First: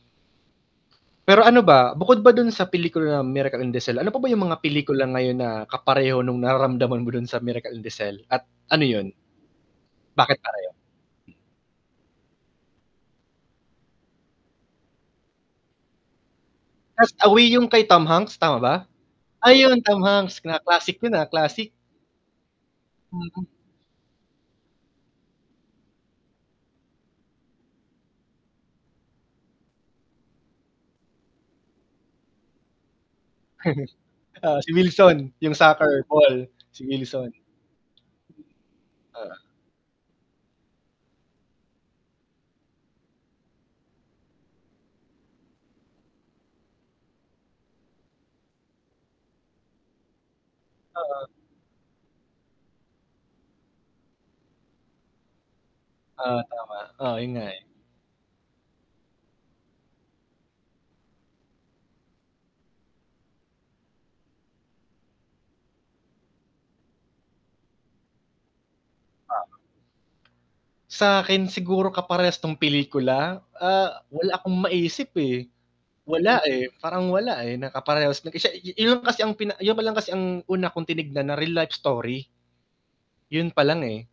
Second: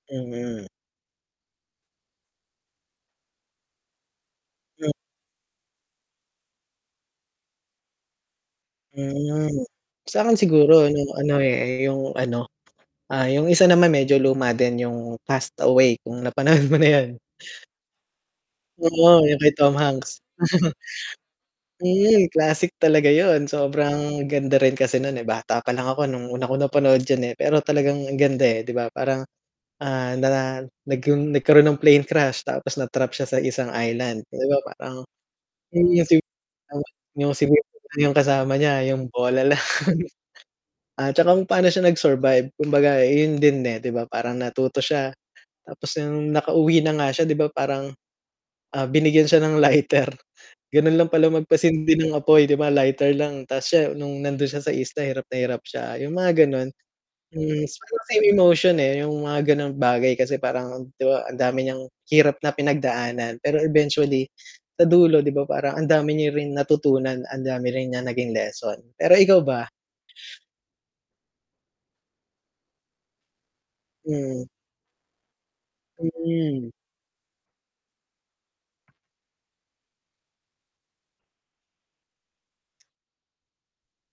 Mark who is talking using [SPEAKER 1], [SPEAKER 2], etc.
[SPEAKER 1] Mm.
[SPEAKER 2] Pero ano ba? Bukod ba dun sa pelikula na "Miracle in the Cell," ano pa ba yung mga
[SPEAKER 1] Hmm.
[SPEAKER 2] pelikula ngayon na kapareho nung nararamdaman mo dun sa "Miracle in the Cell" at ano yun?
[SPEAKER 1] Hmm. Sa 'kin
[SPEAKER 2] Bakit pare?
[SPEAKER 1] siguro nung ano eh, yung ano, ah, yung isa naman medyo luma din yung "Cast Away" kung napanood mo na yun.
[SPEAKER 2] Cast Away yung kay Tom Hanks, tama ba?
[SPEAKER 1] Oo yung kay Tom
[SPEAKER 2] Ayun Tom
[SPEAKER 1] Hanks.
[SPEAKER 2] Hanks na classic yun ah, classic.
[SPEAKER 1] Hmm, classic talaga
[SPEAKER 2] Hmm.
[SPEAKER 1] yun, sobrang ganda rin kasi nun eh, bata pa lang ako nung unang panood 'yan eh, pero talagang ganda eh, 'di ba? Parang ah, na nagk nagkaroon ng plane crash tapos na-trap siya sa isang island 'di
[SPEAKER 2] Ah,
[SPEAKER 1] ba
[SPEAKER 2] si
[SPEAKER 1] parang,
[SPEAKER 2] Wilson? Yung
[SPEAKER 1] yung
[SPEAKER 2] soccer ball, si
[SPEAKER 1] yung
[SPEAKER 2] Wilson.
[SPEAKER 1] sigu [unintelligible] yung kasama niya yung
[SPEAKER 2] Oo.
[SPEAKER 1] bola lang. At saka kung paano siya nag-survive kumbaga eh, yun din eh, 'di ba parang natuto siya. Tapos yung nakauwi na nga siya 'di ba parang, ah, binigyan siya ng lighter. Ganun lang pala
[SPEAKER 2] Oo.
[SPEAKER 1] magpasindi ng apoy, 'di ba, lighter lang, ta's siya nung nandun siya sa isla, hirap na hirap siya yung
[SPEAKER 2] Ah,
[SPEAKER 1] mga ganun.
[SPEAKER 2] tama, oo yun nga eh.
[SPEAKER 1] Hmm, siguro may emotion eh, yung mga ganong bagay kasi, parang, 'di ba, ang dami niyang hirap na pinagdaanan, pero eventually, sa dulo 'di ba, parang ang dami niya rin natutunan, ang dami rin niyang naging lesson. Pero ikaw ba?
[SPEAKER 2] [unintelligible] Sa 'kin siguro kaparehas 'tong pelikula? Ah, wala
[SPEAKER 1] Hmm.
[SPEAKER 2] akong maisip eh. Wala eh,
[SPEAKER 1] Hmm.
[SPEAKER 2] parang wala eh, na kaparehas na siya, yun kasi ang pina yun pa lang kasi ang una kong tinignan na real life story. Yun pa lang eh.